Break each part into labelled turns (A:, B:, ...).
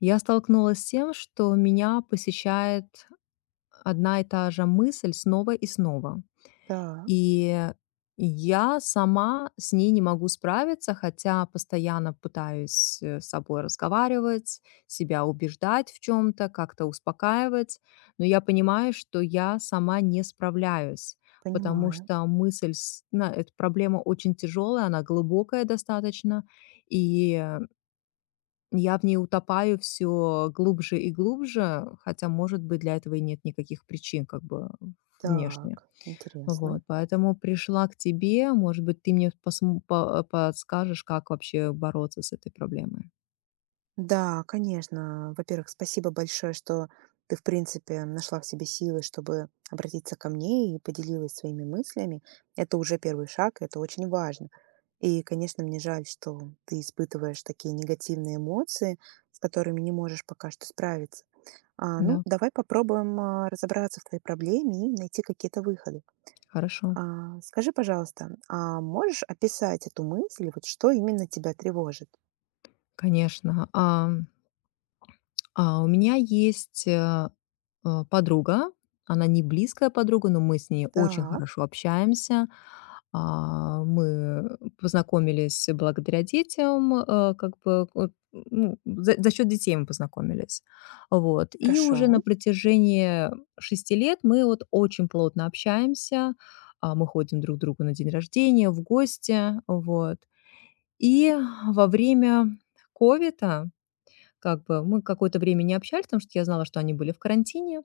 A: Я столкнулась с тем, что меня посещает одна и та же мысль снова и снова.
B: Так,
A: И я сама с ней не могу справиться, хотя постоянно пытаюсь с собой разговаривать, себя убеждать в чем-то, как-то успокаивать, но я понимаю, что я сама не справляюсь, потому
B: понимаю.
A: что мысль, эта проблема очень тяжелая, она глубокая достаточно, и я в ней утопаю все глубже и глубже, хотя, может быть, для этого и нет никаких причин как бы внешне.
B: Так, интересно.
A: Вот, поэтому пришла к тебе, может быть, ты мне посм по подскажешь, как вообще бороться с этой проблемой.
B: Да, конечно. Во-первых, спасибо большое, что ты, в принципе, нашла в себе силы, чтобы обратиться ко мне и поделилась своими мыслями. Это уже первый шаг, это очень важно. И, конечно, мне жаль, что ты испытываешь такие негативные эмоции, с которыми не можешь пока что справиться. Ну,
A: Да,
B: давай попробуем разобраться в твоей проблеме и найти какие-то выходы.
A: хорошо,
B: Скажи, пожалуйста, а можешь описать эту мысль, вот что именно тебя тревожит?
A: конечно. У меня есть, подруга. Она не близкая подруга, но мы с ней очень
B: Так,
A: хорошо общаемся. Мы познакомились благодаря детям, как бы, вот, ну, за счёт детей мы познакомились. Вот. И уже на
B: хорошо,
A: протяжении 6 лет мы вот очень плотно общаемся. Мы ходим друг к другу на день рождения, в гости, вот. И во время ковида как бы мы какое-то время не общались, потому что я знала, что они были в карантине.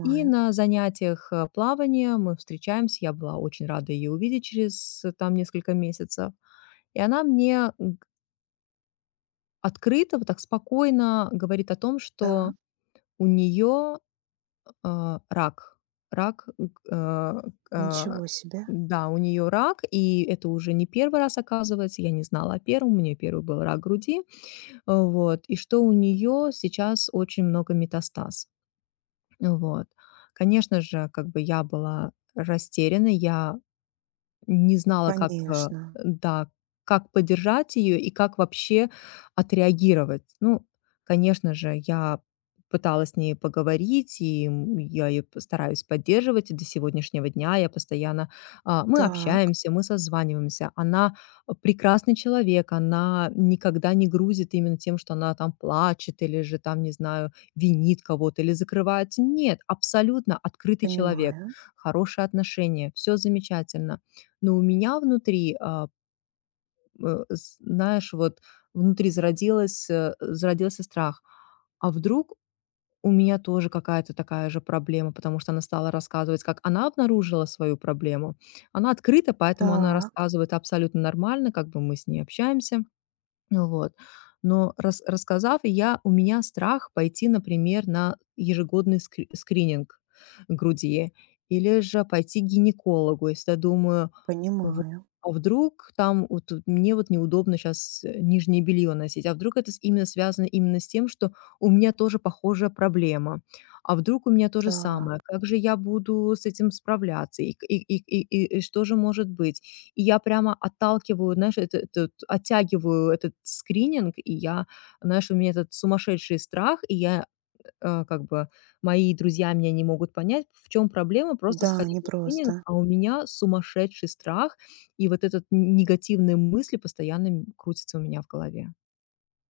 A: И на занятиях, плавания мы встречаемся. Я была очень рада ее увидеть через, там несколько месяцев. И она мне, открыто, вот так спокойно говорит о том,
B: Так,
A: что у нее, рак. Рак, а,
B: ничего себе.
A: да, у нее рак, и это уже не первый раз, оказывается. Я не знала о первом. У меня первый был рак груди. Вот. И что у нее сейчас очень много метастаз. Вот. Конечно же, как бы я была растеряна, я не знала, как,
B: Конечно.
A: да, как поддержать ее и как вообще отреагировать. Ну, конечно же, я пыталась с ней поговорить, и, я ее п стараюсь поддерживать. И до сегодняшнего дня я постоянно, мы
B: Так,
A: общаемся, мы созваниваемся. Она прекрасный человек, она никогда не грузит именно тем, что она там плачет или же там, не знаю, винит кого-то или закрывается. Нет, абсолютно открытый человек,
B: понимаю.
A: хорошие отношения, все замечательно. Но у меня внутри, а, э, з знаешь, вот внутри зародился страх. А вдруг у меня тоже какая-то такая же проблема? Потому что она стала рассказывать, как она обнаружила свою проблему. Она открыта, поэтому она
B: Так,
A: рассказывает абсолютно нормально, как бы мы с ней общаемся. Ну вот. Но рассказав, я у меня страх пойти, например, на ежегодный скрининг груди или же пойти к гинекологу, если я думаю: "Вот,
B: понимаю.
A: а вдруг там вот тут мне вот неудобно сейчас нижнее белье носить, а вдруг это с именно связано именно с тем, что у меня тоже похожая проблема, а вдруг у меня то же самое,
B: Так,
A: как же я буду с этим справляться и к и что же может быть?" И я прямо отталкиваю, знаешь, эт этот оттягиваю этот скрининг, и я, знаешь, у меня этот сумасшедший страх, и я, как бы мои друзья меня не могут понять, в чем проблема, просто
B: да,
A: сходить на скрининг,
B: непросто.
A: а у меня сумасшедший страх, и вот этот н негативные мысли постоянно крутятся у меня в голове.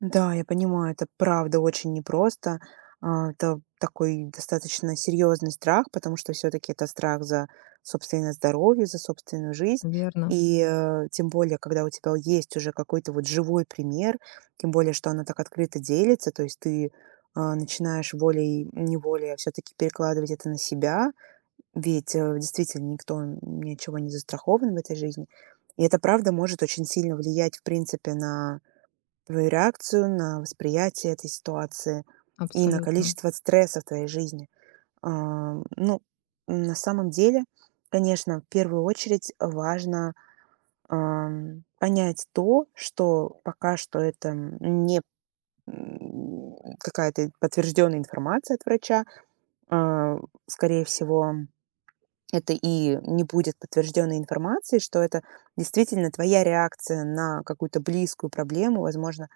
B: Да, я понимаю, это правда очень непросто. Это такой достаточно серьезный страх, потому что все-таки это страх за собственное здоровье, за собственную жизнь.
A: Верно,
B: И тем более, когда у тебя есть уже какой-то вот живой пример, тем более, что она так открыто делится, то есть ты начинаешь волей-неволей все-таки перекладывать это на себя, ведь действительно никто ничего не застрахован в этой жизни. И это правда может очень сильно влиять, в принципе, на твою реакцию на восприятие этой ситуации и на
A: абсолютно
B: количество стресса в твоей жизни. Ну, на самом деле, конечно, в первую очередь важно понять то, что пока что это не какая-то подтвержденная информация от врача. А, Скорее всего, это и не будет подтвержденной информации, что это действительно твоя реакция на какую-то близкую проблему, возможно,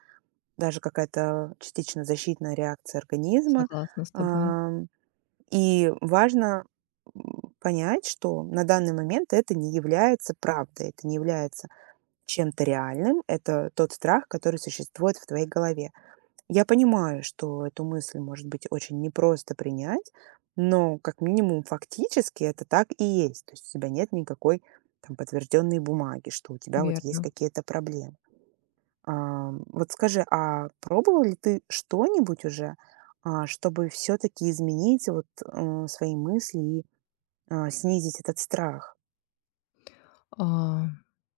B: даже какая-то частично защитная реакция организма.
A: согласна с тобой,
B: Ам, и важно, понять, что на данный момент это не является правдой, это не является чем-то реальным, это тот страх, который существует в твоей голове. Я понимаю, что эту мысль может быть очень непросто принять, но как минимум фактически это так и есть. То есть у тебя нет никакой там подтвержденной бумаги, что у тебя вот есть
A: верно.
B: какие-то проблемы. Вот скажи, а пробовал ли ты что-нибудь уже, чтобы все-таки изменить вот свои мысли и снизить этот страх?
A: А,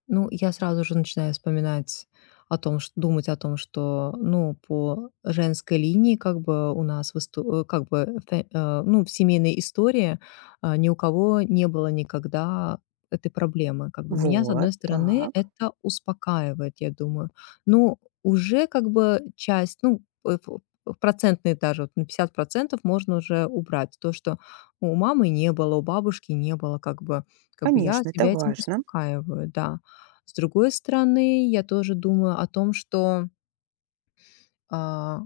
A: ну, я сразу же начинаю вспоминать о том, чт думать о том, что, ну, по женской линии как бы у нас как бы, ну, в семейной истории, ни у кого не было никогда этой проблемы. Как бы меня, с
B: Вот,
A: одной стороны,
B: так.
A: это успокаивает, я думаю. Ну, уже как бы часть, ну, э, ф процентные даже, вот на 50% можно уже убрать. То, что у мамы не было, у бабушки не было, как бы, я
B: Конечно, это
A: себя этим
B: важно.
A: успокаиваю, да. С другой стороны, я тоже думаю о том, что, а,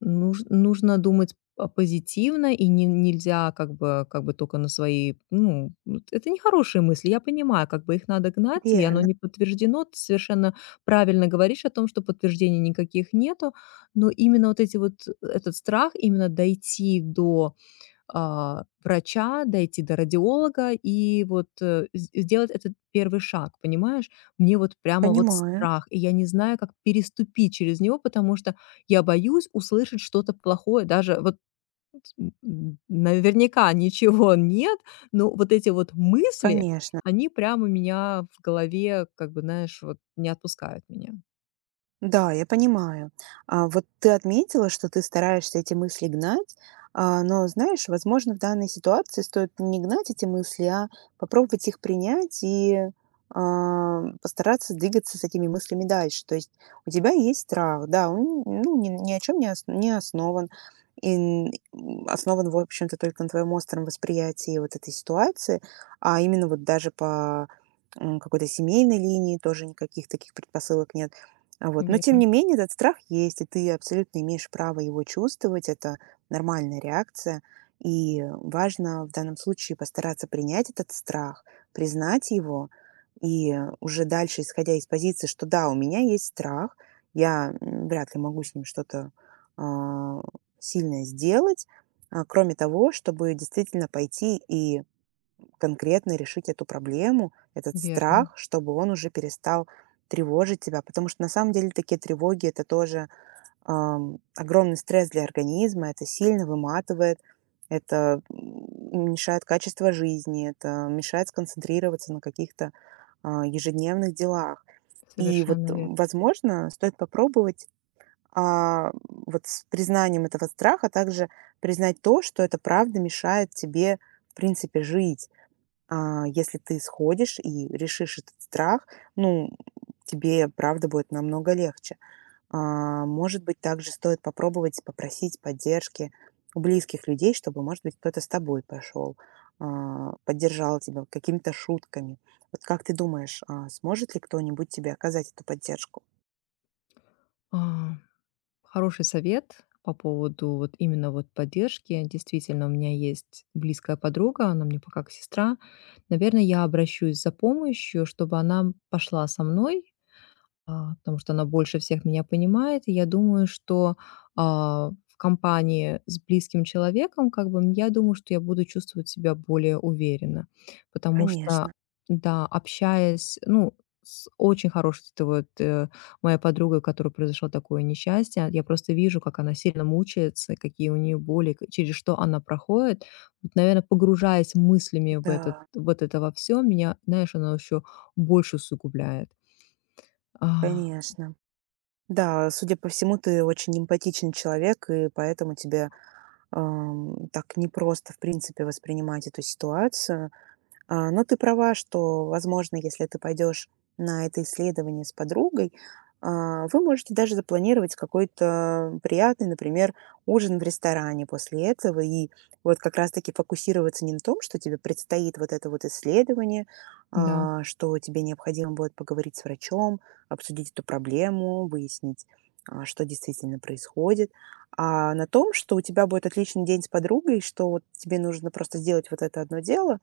A: нужно думать, позитивно, и не нельзя как бы только на свои, ну, вот это не хорошие мысли, я понимаю, как бы их надо гнать, и оно
B: Верно.
A: не подтверждено. Ты совершенно правильно говоришь о том, что подтверждений никаких нету, но именно вот эти вот этот страх именно дойти до врача, дойти до радиолога и вот, э, с сделать этот первый шаг, понимаешь? Мне вот прямо вот
B: Понимаю.
A: страх, и я не знаю, как переступить через него, потому что я боюсь услышать что-то плохое, даже вот, наверняка ничего нет, но вот эти вот мысли,
B: Конечно.
A: они прямо у меня в голове, как бы, знаешь, вот не отпускают меня.
B: Да, я понимаю. Вот ты отметила, что ты стараешься эти мысли гнать, но, знаешь, возможно, в данной ситуации стоит не гнать эти мысли, а попробовать их принять и постараться двигаться с этими мыслями дальше. То есть у тебя есть страх, да, он ну, ни о чем не, не основан. И основан, в общем-то, только на твоем остром восприятии вот этой ситуации, а именно вот даже по какой-то семейной линии тоже никаких таких предпосылок нет а вот. Но тем
A: Верно,
B: не менее этот страх есть, и ты абсолютно имеешь право его чувствовать. Это нормальная реакция. И важно в данном случае постараться принять этот страх, признать его, и уже дальше, исходя из позиции, что да, у меня есть страх, я вряд ли могу с ним что-то а, сильное сделать, кроме того, чтобы действительно пойти и конкретно решить эту проблему, этот
A: верно,
B: страх, чтобы он уже перестал тревожить тебя. Потому что на самом деле такие тревоги это тоже огромный стресс для организма, это сильно выматывает, это мешает качество жизни, это мешает сконцентрироваться на каких-то ежедневных делах. И вот,
A: совершенно верно.
B: возможно, стоит попробовать вот с признанием этого страха также признать то, что это правда мешает тебе, в принципе, жить. Если ты сходишь и решишь этот страх, ну, тебе, правда, будет намного легче. Может быть, также стоит попробовать попросить поддержки у близких людей, чтобы, может быть, кто-то с тобой пошел, поддержал тебя какими-то шутками. Вот как ты думаешь, сможет ли кто-нибудь тебе оказать эту поддержку?
A: А. Хороший совет по поводу вот именно вот поддержки. Действительно, у меня есть близкая подруга, она мне пока как сестра. Наверное, я обращусь за помощью, чтобы она пошла со мной, потому что она больше всех меня понимает. И я думаю, что, в компании с близким человеком, как бы, я думаю, что я буду чувствовать себя более уверенно. Потому что,
B: Конечно,
A: да, общаясь, ну, с очень хорошей, это вот, моя подруга, у которой произошло такое несчастье, я просто вижу, как она сильно мучается, какие у нее боли, к через что она проходит. Вот, наверно, погружаясь мыслями в этот
B: да,
A: вот это во всё, меня, знаешь, она еще больше усугубляет. А.
B: конечно. Да, судя по всему, ты очень эмпатичный человек, и поэтому тебе так непросто, в принципе, воспринимать эту ситуацию. Но ты права, что, возможно, если ты пойдешь на это исследование с подругой, вы можете даже запланировать какой-то приятный, например, ужин в ресторане после этого и вот как раз-таки фокусироваться не на том, что тебе предстоит вот это вот исследование,
A: Да,
B: что тебе необходимо будет поговорить с врачом, обсудить эту проблему, выяснить, что действительно происходит, а на том, что у тебя будет отличный день с подругой, что вот тебе нужно просто сделать вот это одно дело,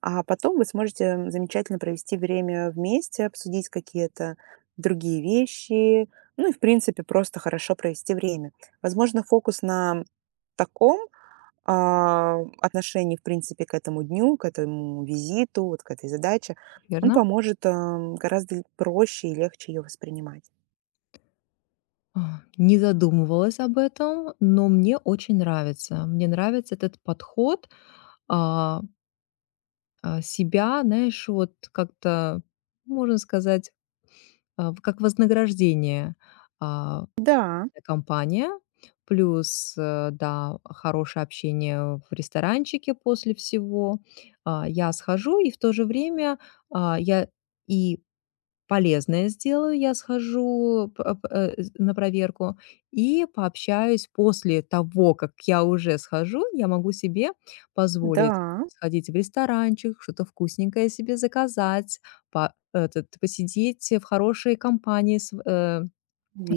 B: а потом вы сможете замечательно провести время вместе, обсудить какие-то другие вещи, ну и, в принципе, просто хорошо провести время. Возможно, фокус на таком отношении, в принципе, к этому дню, к этому визиту, вот к этой задаче, он
A: верно.
B: поможет гораздо проще и легче ее воспринимать.
A: Не задумывалась об этом, но мне очень нравится. Мне нравится этот подход, а, себя, знаешь, вот как-то, можно сказать, как вознаграждение, а,
B: Да,
A: компания, плюс, да, хорошее общение в ресторанчике после всего. Я схожу, и в то же время, я и полезное сделаю, я схожу п ап э, з на проверку и пообщаюсь после того, как я уже схожу. Я могу себе позволить
B: да,
A: сходить в ресторанчик, что-то вкусненькое себе заказать, посидеть в хорошей компании с в э,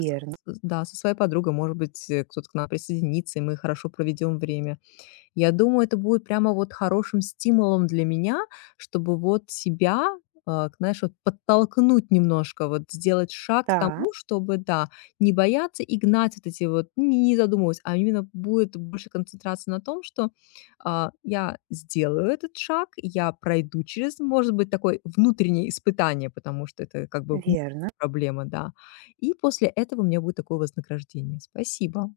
A: с с да, со своей подругой. Может быть, кто-то к нам присоединится, и мы хорошо проведем время. Я думаю, это будет прямо вот хорошим стимулом для меня, чтобы вот себя, знаешь, вот подтолкнуть немножко, вот сделать шаг к
B: Да,
A: тому, чтобы, да, не бояться и гнать вот эти вот, ну, не задумываясь, а именно будет больше концентрация на том, что, я сделаю этот шаг, я пройду через, может быть, такое внутреннее испытание, потому что это как бы внутренняя
B: верно.
A: проблема, да. И после этого у меня будет такое вознаграждение. Спасибо.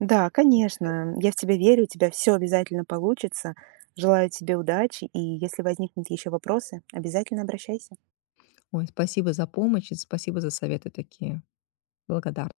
B: Да, конечно, я в тебя верю, у тебя все обязательно получится. Желаю тебе удачи, и если возникнут еще вопросы, обязательно обращайся.
A: Ой, спасибо за помощь и спасибо за советы такие. Благодарна.